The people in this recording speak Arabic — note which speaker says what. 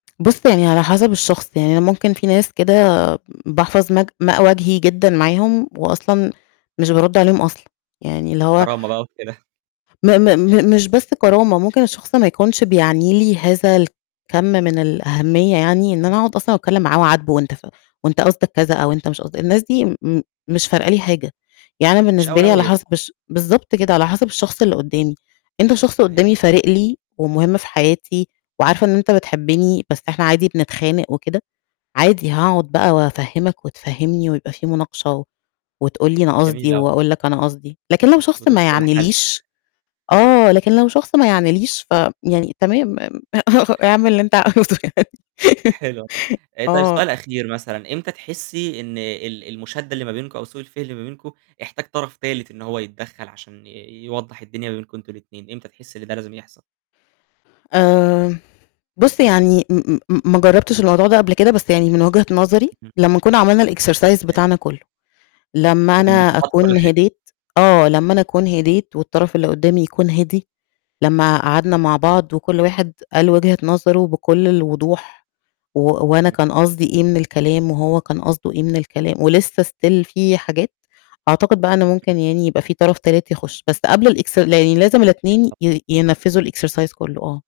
Speaker 1: بُص يعني على حسب الشخص، يعني أنا ممكن في ناس كده باحفظ ماء- ماء وجهي جدًا معاهم وأصلا مش بارد عليهم أصلًا يعني اللي هو
Speaker 2: الكرامة بقى وكده.
Speaker 1: م م م مش بس كرامة، ممكن الشخص ما يكونش بيعني لي هذا الكم من الأهمية يعني، إن أنا أقعد
Speaker 2: [unintelligible]
Speaker 1: أصلًا أتكلم معاه، أعاتبه وأنت ف وأنت قصدك كذا أو أنت مش قصدك، الناس دي م مش فارقة لي حاجة، يعني أنا
Speaker 2: مش
Speaker 1: بالنسبة لي على
Speaker 2: أولوية.
Speaker 1: حسب الش بالضبط كده على حسب الشخص اللي قدّامي، أنت شخص
Speaker 2: صحيح.
Speaker 1: قدّامي فارق لي ومهم في حياتي وعارفة إن أنت بتحبني، بس
Speaker 2: امم.
Speaker 1: إحنا عادي بنتخانق وكده، عادي هاقعد بقى وأفَهِّمَك وَتفَهِّمْنِي ويبقى في مناقشة وتقول لي أنا
Speaker 2: جميل
Speaker 1: قصدي
Speaker 2: أوي.
Speaker 1: وأقول لك أنا قصدي، لكن لو شخص ما
Speaker 2: وتوصلوا لحل.
Speaker 1: يعنيليش آه لكن لو شخص ما يعنيليش ف يعني تمام، اعمل اللي أنت عاوزه يعني
Speaker 2: حلو [unintelligible] طيب
Speaker 1: آه.
Speaker 2: سؤال أخير مثلًا إمتى تحسي إن ال المشادة اللي ما بينكم أو سوء الفهم اللي ما بينكم احتاج طرف تالت إن هو يتدخل، عشان آآ يوضح الدنيا ما بينكم أنتم الاتنين، إمتى تحسي إن ده لازم يحصل؟
Speaker 1: آآ، بُص يعني م م ما جربتش الموضوع ده قبل كده، بس يعني من وجهة نظري،
Speaker 2: اهم.
Speaker 1: لمّا كنا عملنا الExercise
Speaker 2: حلو.
Speaker 1: بتاعنا كله، لمّا أنا
Speaker 2: [unintelligible] كل
Speaker 1: أكون
Speaker 2: حاجة.
Speaker 1: هديت آه لمّا أنا أكون هديت والطرف اللي قدامي يكون هدي، لمّا قعدنا مع بعض وكل واحد قال وجهة نظره بكل الوضوح، و وأنا كان
Speaker 2: جميل.
Speaker 1: قصدي إيه من الكلام وهو كان قصده إيه من الكلام، ولسه Still في حاجات، أعتقد بقى ممكن
Speaker 2: امم.
Speaker 1: يعني يبقى في طرف تالت يخش، بس قبل الإكس لازم الاتنين
Speaker 2: [unintelligible]
Speaker 1: ي ينفذوا الExercise كله آه.